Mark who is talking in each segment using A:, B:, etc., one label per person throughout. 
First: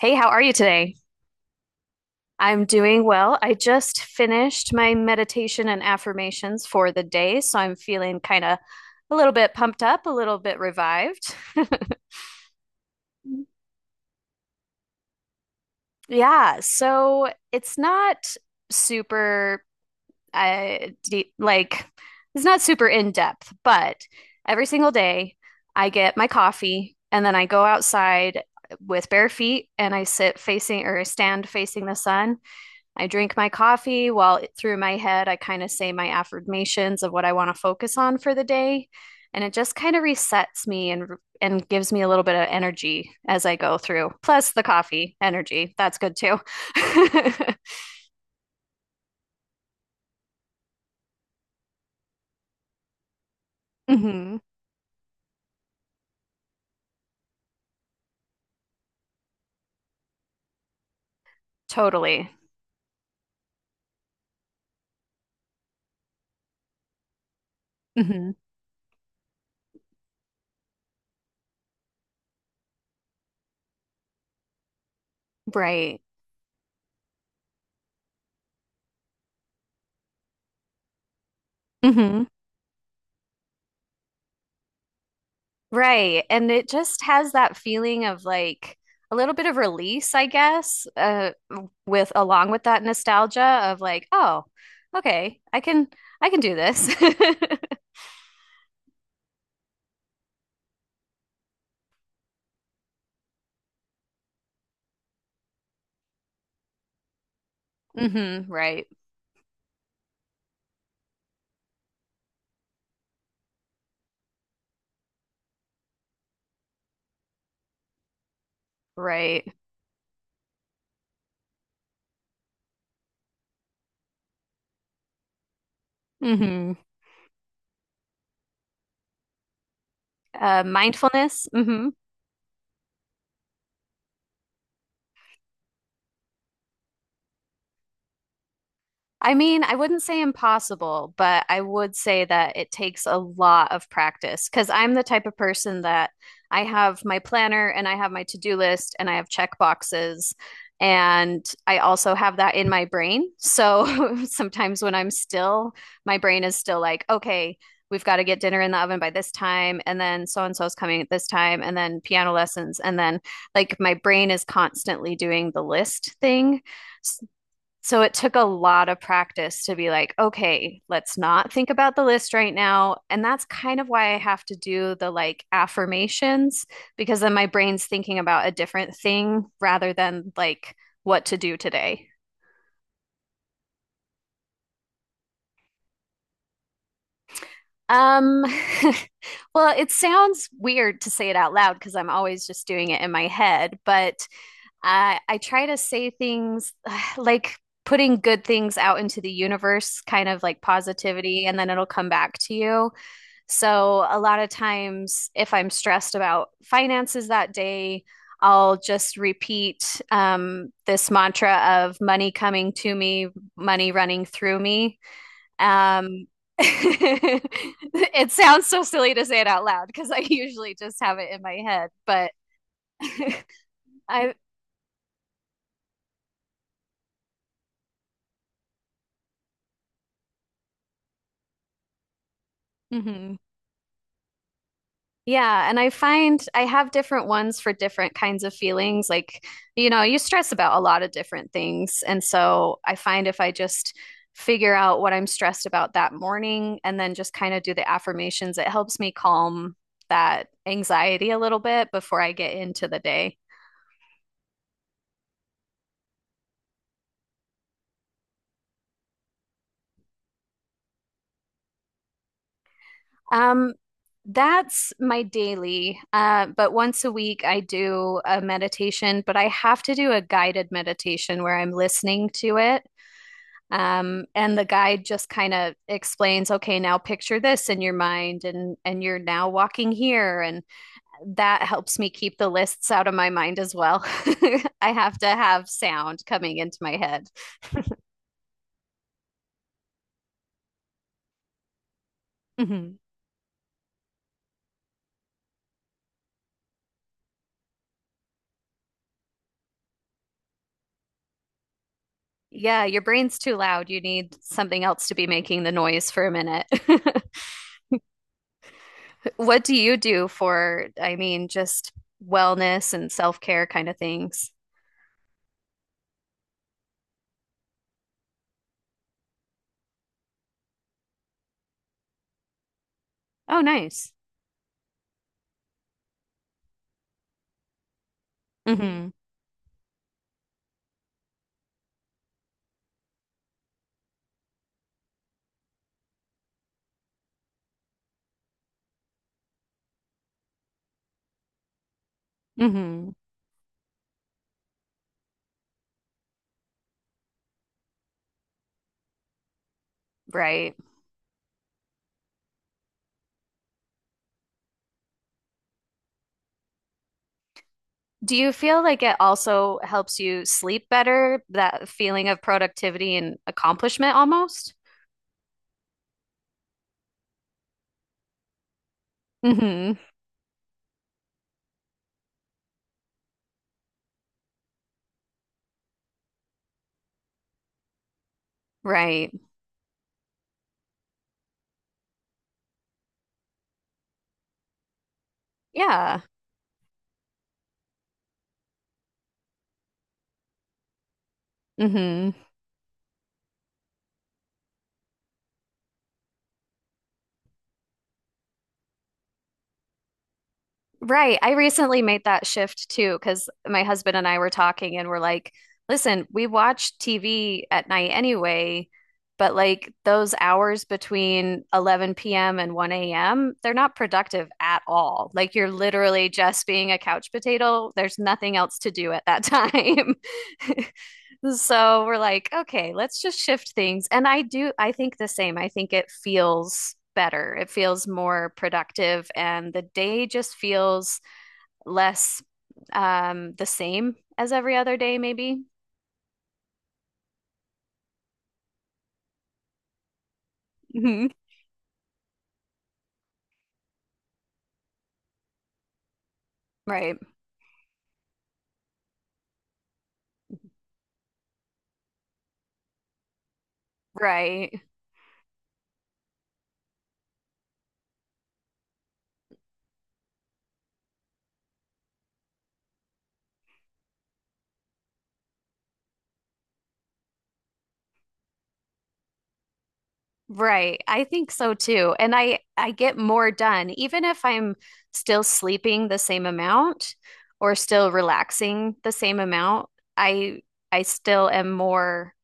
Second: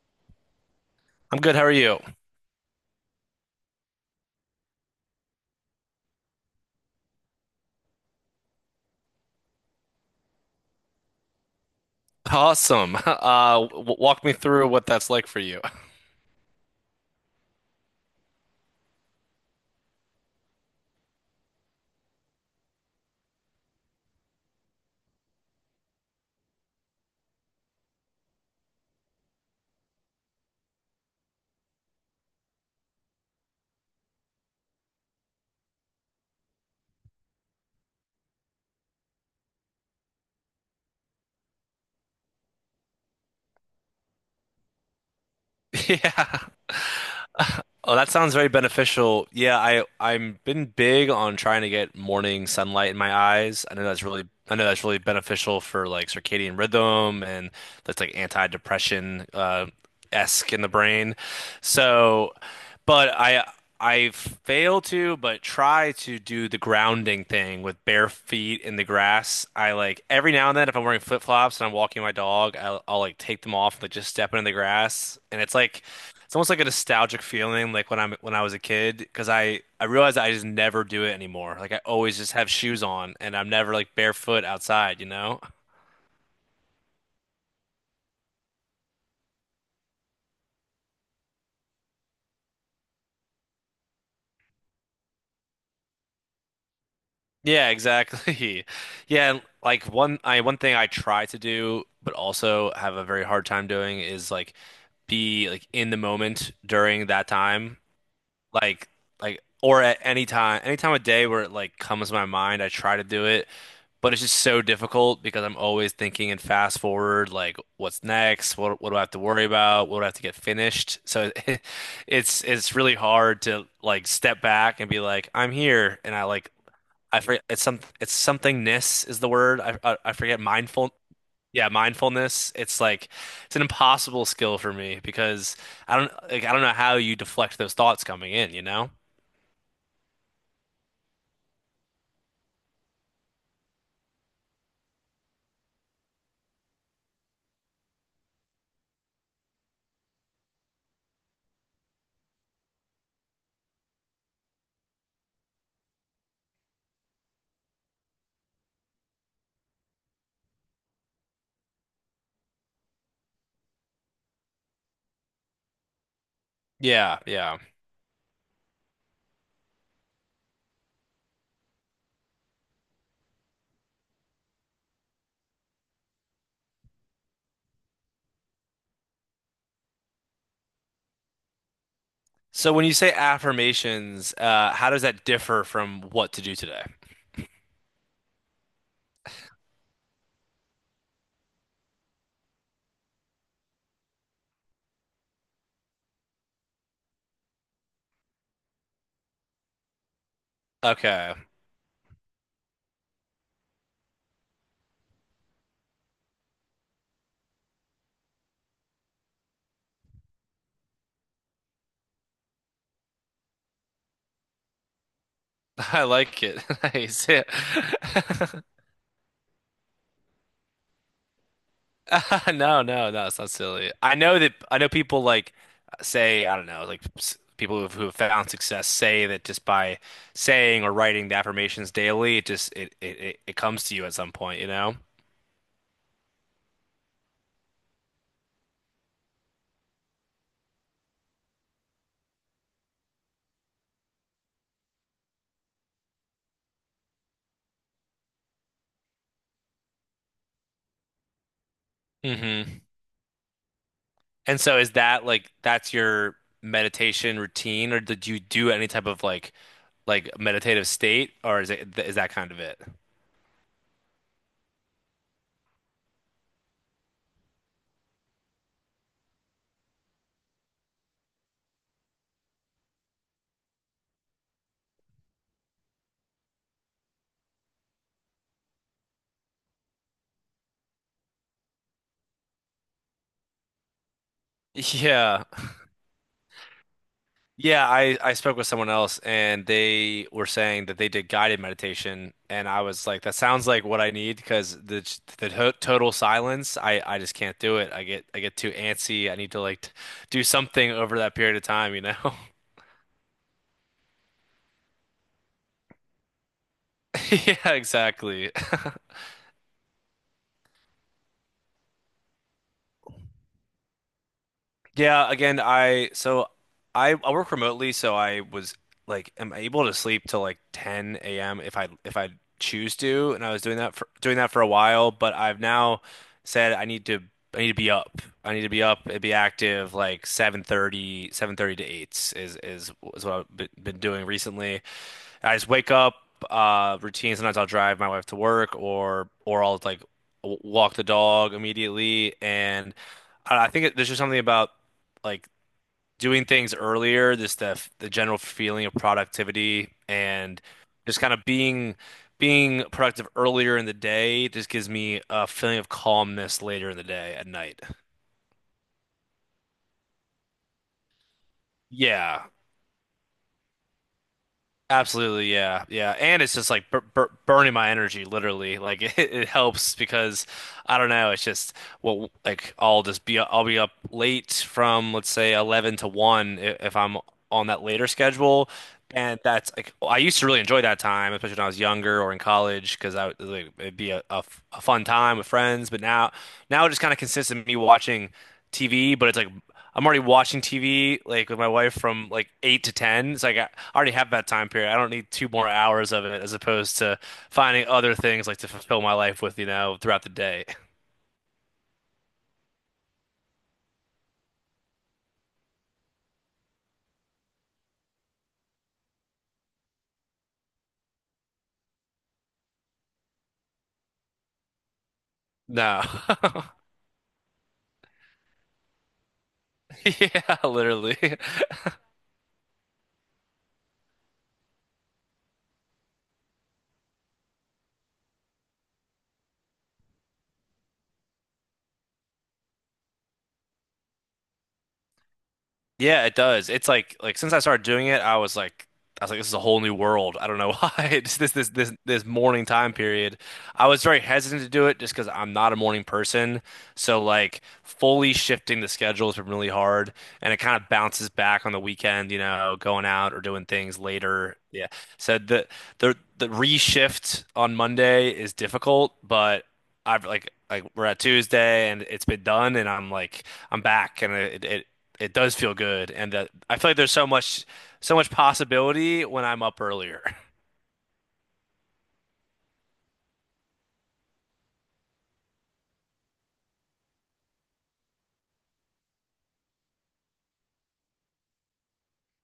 A: Hey, how are you today?
B: I'm good. How are you?
A: I'm doing well. I just finished my meditation and affirmations for the day, so I'm feeling kind of a little bit pumped up, a little bit revived.
B: Awesome. W walk me through what that's like for you.
A: Yeah, so it's not super uh deep, like it's not super in depth, but every single day I get my coffee and then I go outside with bare feet and I sit facing or I stand facing the sun. I drink my coffee while through my head, I kind of say my affirmations of what I want to focus on for the day. And it just kind of resets me and gives me a little bit of energy as I go through. Plus the coffee energy. That's good too.
B: Yeah. Oh, that sounds very beneficial. Yeah, I'm been big on trying to get morning sunlight in my eyes.
A: Hmm.
B: I know that's really beneficial for like circadian rhythm, and that's like anti-depression esque in the brain.
A: Totally.
B: So, but I fail to but try to do the grounding thing with bare
A: Hmm.
B: feet in the grass. I, like, every now and then if I'm wearing flip-flops and I'm walking my dog, I'll like take them off and, like, just step in the grass, and
A: Right.
B: it's almost like a nostalgic feeling, like when I was a kid, because I realized I just never do it anymore. Like, I always
A: Hmm.
B: just have shoes on, and I'm never like barefoot outside, you know?
A: Right. And it just has that feeling of like a little bit of release, I guess, with along with that nostalgia of like, oh, okay, I can do this.
B: Yeah, exactly. Yeah, and, like, one thing I try to do, but also have a very hard time doing, is like be like in the moment during that time.
A: Hmm. Right.
B: like like, or at any time of day where it like comes to my mind I try to do it, but it's just so difficult because I'm always thinking and fast forward, like, what's next, what do I have to worry
A: Right.
B: about, what do I have to get finished, so. It's really hard to, like, step back and be like, I'm here, and I like,
A: Hmm.
B: I forget, it's somethingness is the word. I forget, mindful,
A: Mindfulness.
B: yeah,
A: Hmm.
B: mindfulness. It's like, it's an impossible skill for me, because I don't know how you deflect those thoughts coming in, you know?
A: I mean, I wouldn't say impossible, but I would say that it takes a lot of practice because I'm the type of person that I have my planner and I have my to-do list and I have check boxes and I also have that in my brain. So sometimes when I'm still, my brain is still like, okay, we've got to get dinner in the oven by this time and then so and so is coming at this time and then piano lessons and then like my brain is constantly doing the list thing,
B: Yeah, yeah.
A: so it took a lot of practice to be like, okay, let's not think about the list right now. And that's kind of why I have to do the like affirmations, because then my brain's thinking about a different thing rather than like what to do today.
B: So when you say affirmations, how does that differ from what to do today?
A: Um, well, it sounds weird to say it out loud because I'm always just doing it in my head, but I try to say things like putting good things out into the universe, kind of like
B: Okay.
A: positivity, and then it'll come back to you. So a lot of times, if I'm stressed about finances that day, I'll just repeat this mantra of money coming to me, money running through me.
B: I
A: Um,
B: like it. Nice. Yeah.
A: it sounds so silly to say it out loud because I usually just have it in my head, but
B: No, no, no, it's not silly.
A: I,
B: I know people, like, say, I don't know, like, people who've found success say that just by saying or writing the affirmations daily, it just it it,
A: mhm.
B: it it comes to you at some point, you know?
A: Yeah, and I find I have different ones for different kinds of feelings. Like, you know, you stress about a lot of different things. And so I find if I just figure out what I'm stressed about that morning and then just kind of do the affirmations, it helps me calm that anxiety a little bit before I get into the day.
B: And so is that like, that's your meditation routine, or did you do any type of like, meditative state, or is that kind of it?
A: Um, that's my daily. But once a week, I do a meditation, but I have to do a guided meditation where I'm listening to it. And the guide just kind of explains, okay, now picture this in your mind, and you're now walking here, and that helps me keep the lists out of my mind as well. I have to
B: Yeah.
A: have sound coming into my head.
B: Yeah, I spoke with someone else and they were saying that they did guided meditation, and I
A: Mhm.
B: was like, that sounds like what I need, because the total silence, I just can't do it. I get too antsy. I need to, like, do something over that period of time, you know?
A: Yeah, your brain's too loud. You need something else to be making the noise for a minute.
B: Yeah, exactly.
A: What do you do for, I mean, just wellness and self-care kind of things?
B: Yeah, again, I work remotely, so I was like, am able to sleep till like 10 a.m. if I choose to, and I
A: Oh,
B: was
A: nice.
B: doing that for a while, but I've now said I need to be up. I need to be up
A: Hmm.
B: and be active like seven thirty seven thirty to 8 is what I've been doing recently. I just wake up, routine, sometimes I'll drive my wife to work, or I'll, like, walk the dog immediately, and
A: Hmm.
B: I think there's just something about, like, doing things earlier. Just the general feeling of productivity, and
A: Right.
B: just kind of being productive earlier in the day just gives me a feeling of calmness later in the day at night.
A: Do you feel like it also helps you sleep better, that feeling of
B: Yeah,
A: productivity and accomplishment almost?
B: absolutely. Yeah, yeah, and it's just like burning my energy literally. Like, it helps
A: Hmm.
B: because I don't know. It's just, well, like, I'll be up late from, let's say, 11 to 1 if I'm on that later schedule.
A: Right.
B: And that's like, I used to really enjoy that time, especially when I was younger or in college, because like, it'd be a fun time with friends. But
A: Yeah.
B: now it just kind of consists of me watching TV, but it's like, I'm already watching TV, like, with my wife from
A: Hmm.
B: like 8 to 10. It's like I already have that time period. I don't need 2 more hours of it, as opposed to finding other things, like, to fulfill my life with, you know, throughout the day.
A: Right. I recently made that shift too, because my husband and I were talking and we're like, listen, we watch TV at night anyway, but like those hours between 11 p.m. and 1 a.m., they're not productive at all. Like you're
B: No.
A: literally just being a couch potato. There's nothing else to do at that time.
B: Yeah, literally.
A: So we're like, okay, let's just shift things. And I do, I think the same. I think it feels better. It feels more productive, and the day just feels less the same as every other day, maybe.
B: Yeah, it does. It's like, since I started doing it, I was like, this is a whole new world. I don't know why.
A: Mhm.
B: It's this morning time period. I was very hesitant to do it, just because I'm not a morning person.
A: Right,
B: So, like, fully shifting the schedule has been really hard, and it kind of bounces back on the weekend, you know, going out or doing things later.
A: right,
B: Yeah. So the reshift on Monday is difficult, but I've, like, we're at Tuesday and it's been done and I'm like, I'm back, and it does feel good, and that I feel like there's so much possibility when I'm up earlier.
A: right. I think so too. And I get more done, even if I'm still sleeping the same amount or still relaxing the same amount. I I still am more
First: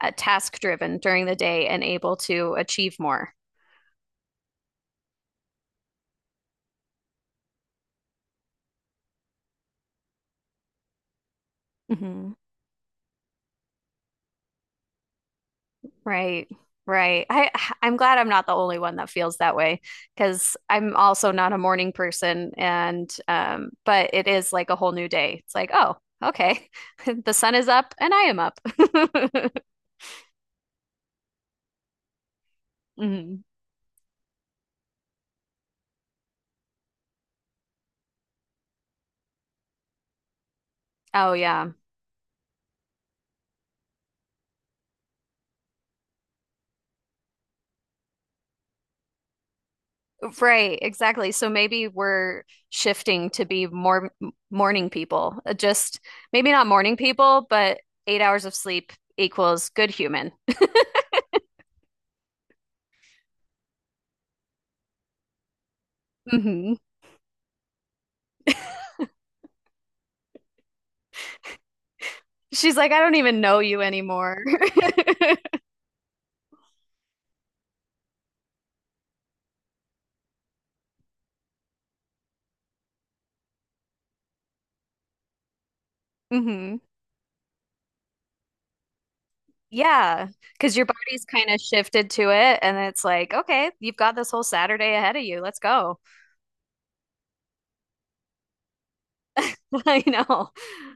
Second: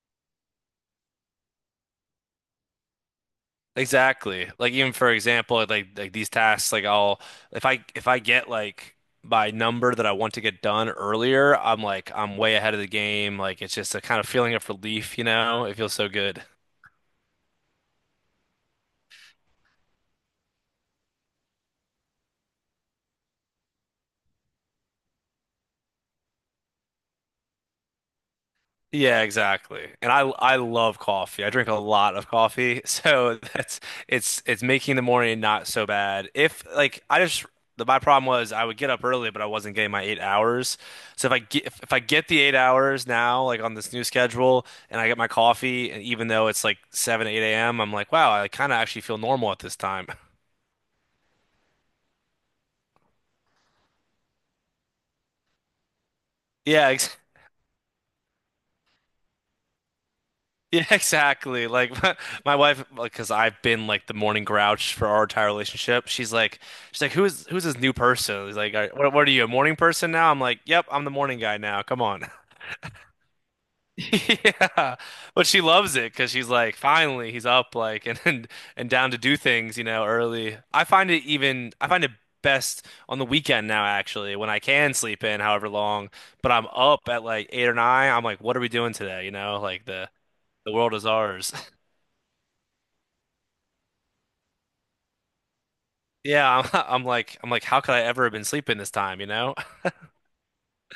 A: task driven during the day and able to achieve more.
B: Exactly. Like, even, for example, like, these tasks, like, I'll if I get, like, my number that I want to get done earlier, I'm like,
A: Hmm.
B: I'm way ahead of the game. Like, it's just a kind of feeling of relief, you know? It feels so good.
A: Right. Right. I'm glad I'm not the only one that feels that way because I'm also not a morning person and but it is like a whole new day. It's like, oh, okay. The sun is up and I am up.
B: Yeah, exactly. And I love coffee. I drink a lot of coffee. So
A: Hmm.
B: that's it's making the morning not so bad. If, like, my problem was I would get up early, but I wasn't getting my 8 hours. So if
A: Oh
B: I get
A: yeah.
B: the 8 hours now, like, on this new schedule, and I get my coffee, and even though it's like seven, eight a.m., I'm like, wow, I kind of actually feel normal at this time.
A: Right, exactly. So maybe we're shifting to be more morning people. Just maybe not morning
B: Yeah,
A: people, but 8 hours of sleep equals good human.
B: yeah, exactly. Like, my wife, like, because I've been like the morning grouch for our entire relationship. She's like,
A: Hmm.
B: she's like, who's this new person? He's like, what are you, a morning person now? I'm like, yep, I'm the morning guy now. Come on.
A: She's like, I don't even know you anymore.
B: Yeah, but she loves it because she's like, finally, he's up, like, and, and down to do things, you know, early. I find it best on the weekend now, actually, when I can sleep in however long, but I'm
A: Hmm.
B: up at like 8 or 9. I'm like, what are we doing today? You know, like, the
A: Yeah,
B: the
A: because your
B: world is
A: body's kind
B: ours.
A: of shifted to it, and it's like, okay, you've got this whole Saturday ahead of you. Let's go.
B: Yeah, I'm, I'm like, how could I ever have been sleeping this time, you know?
A: I know.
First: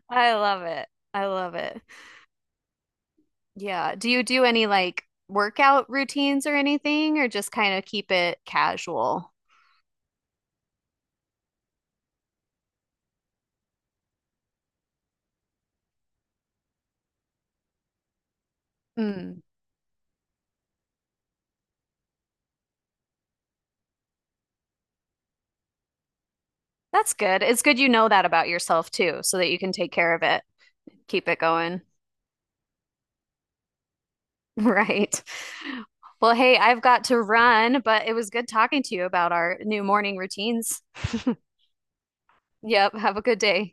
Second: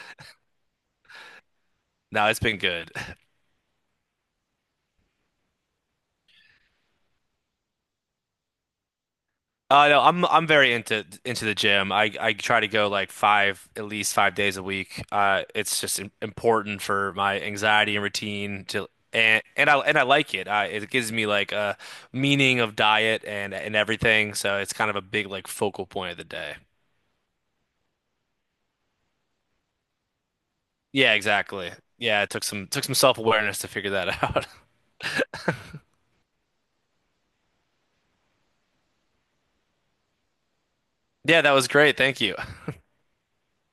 A: I love it. I love it.
B: No, it's been good.
A: Yeah. Do you do any like workout routines or anything, or just kind of keep it casual?
B: No, I'm very into the gym. I try to go, like, five, at least 5 days a week. It's just important for my anxiety and routine, to,
A: Mm,
B: and I like it. I It gives me, like, a meaning of diet and everything, so it's kind of a big, like, focal point of the day.
A: that's good. It's good you know that about yourself too, so that you can take care of it,
B: Yeah,
A: keep it
B: exactly.
A: going.
B: Yeah, it took some self-awareness to figure that out.
A: Right. Well, hey, I've got to run, but it was good talking to you about our new morning routines.
B: Yeah, that was great. Thank you.
A: Yep. Have a good day.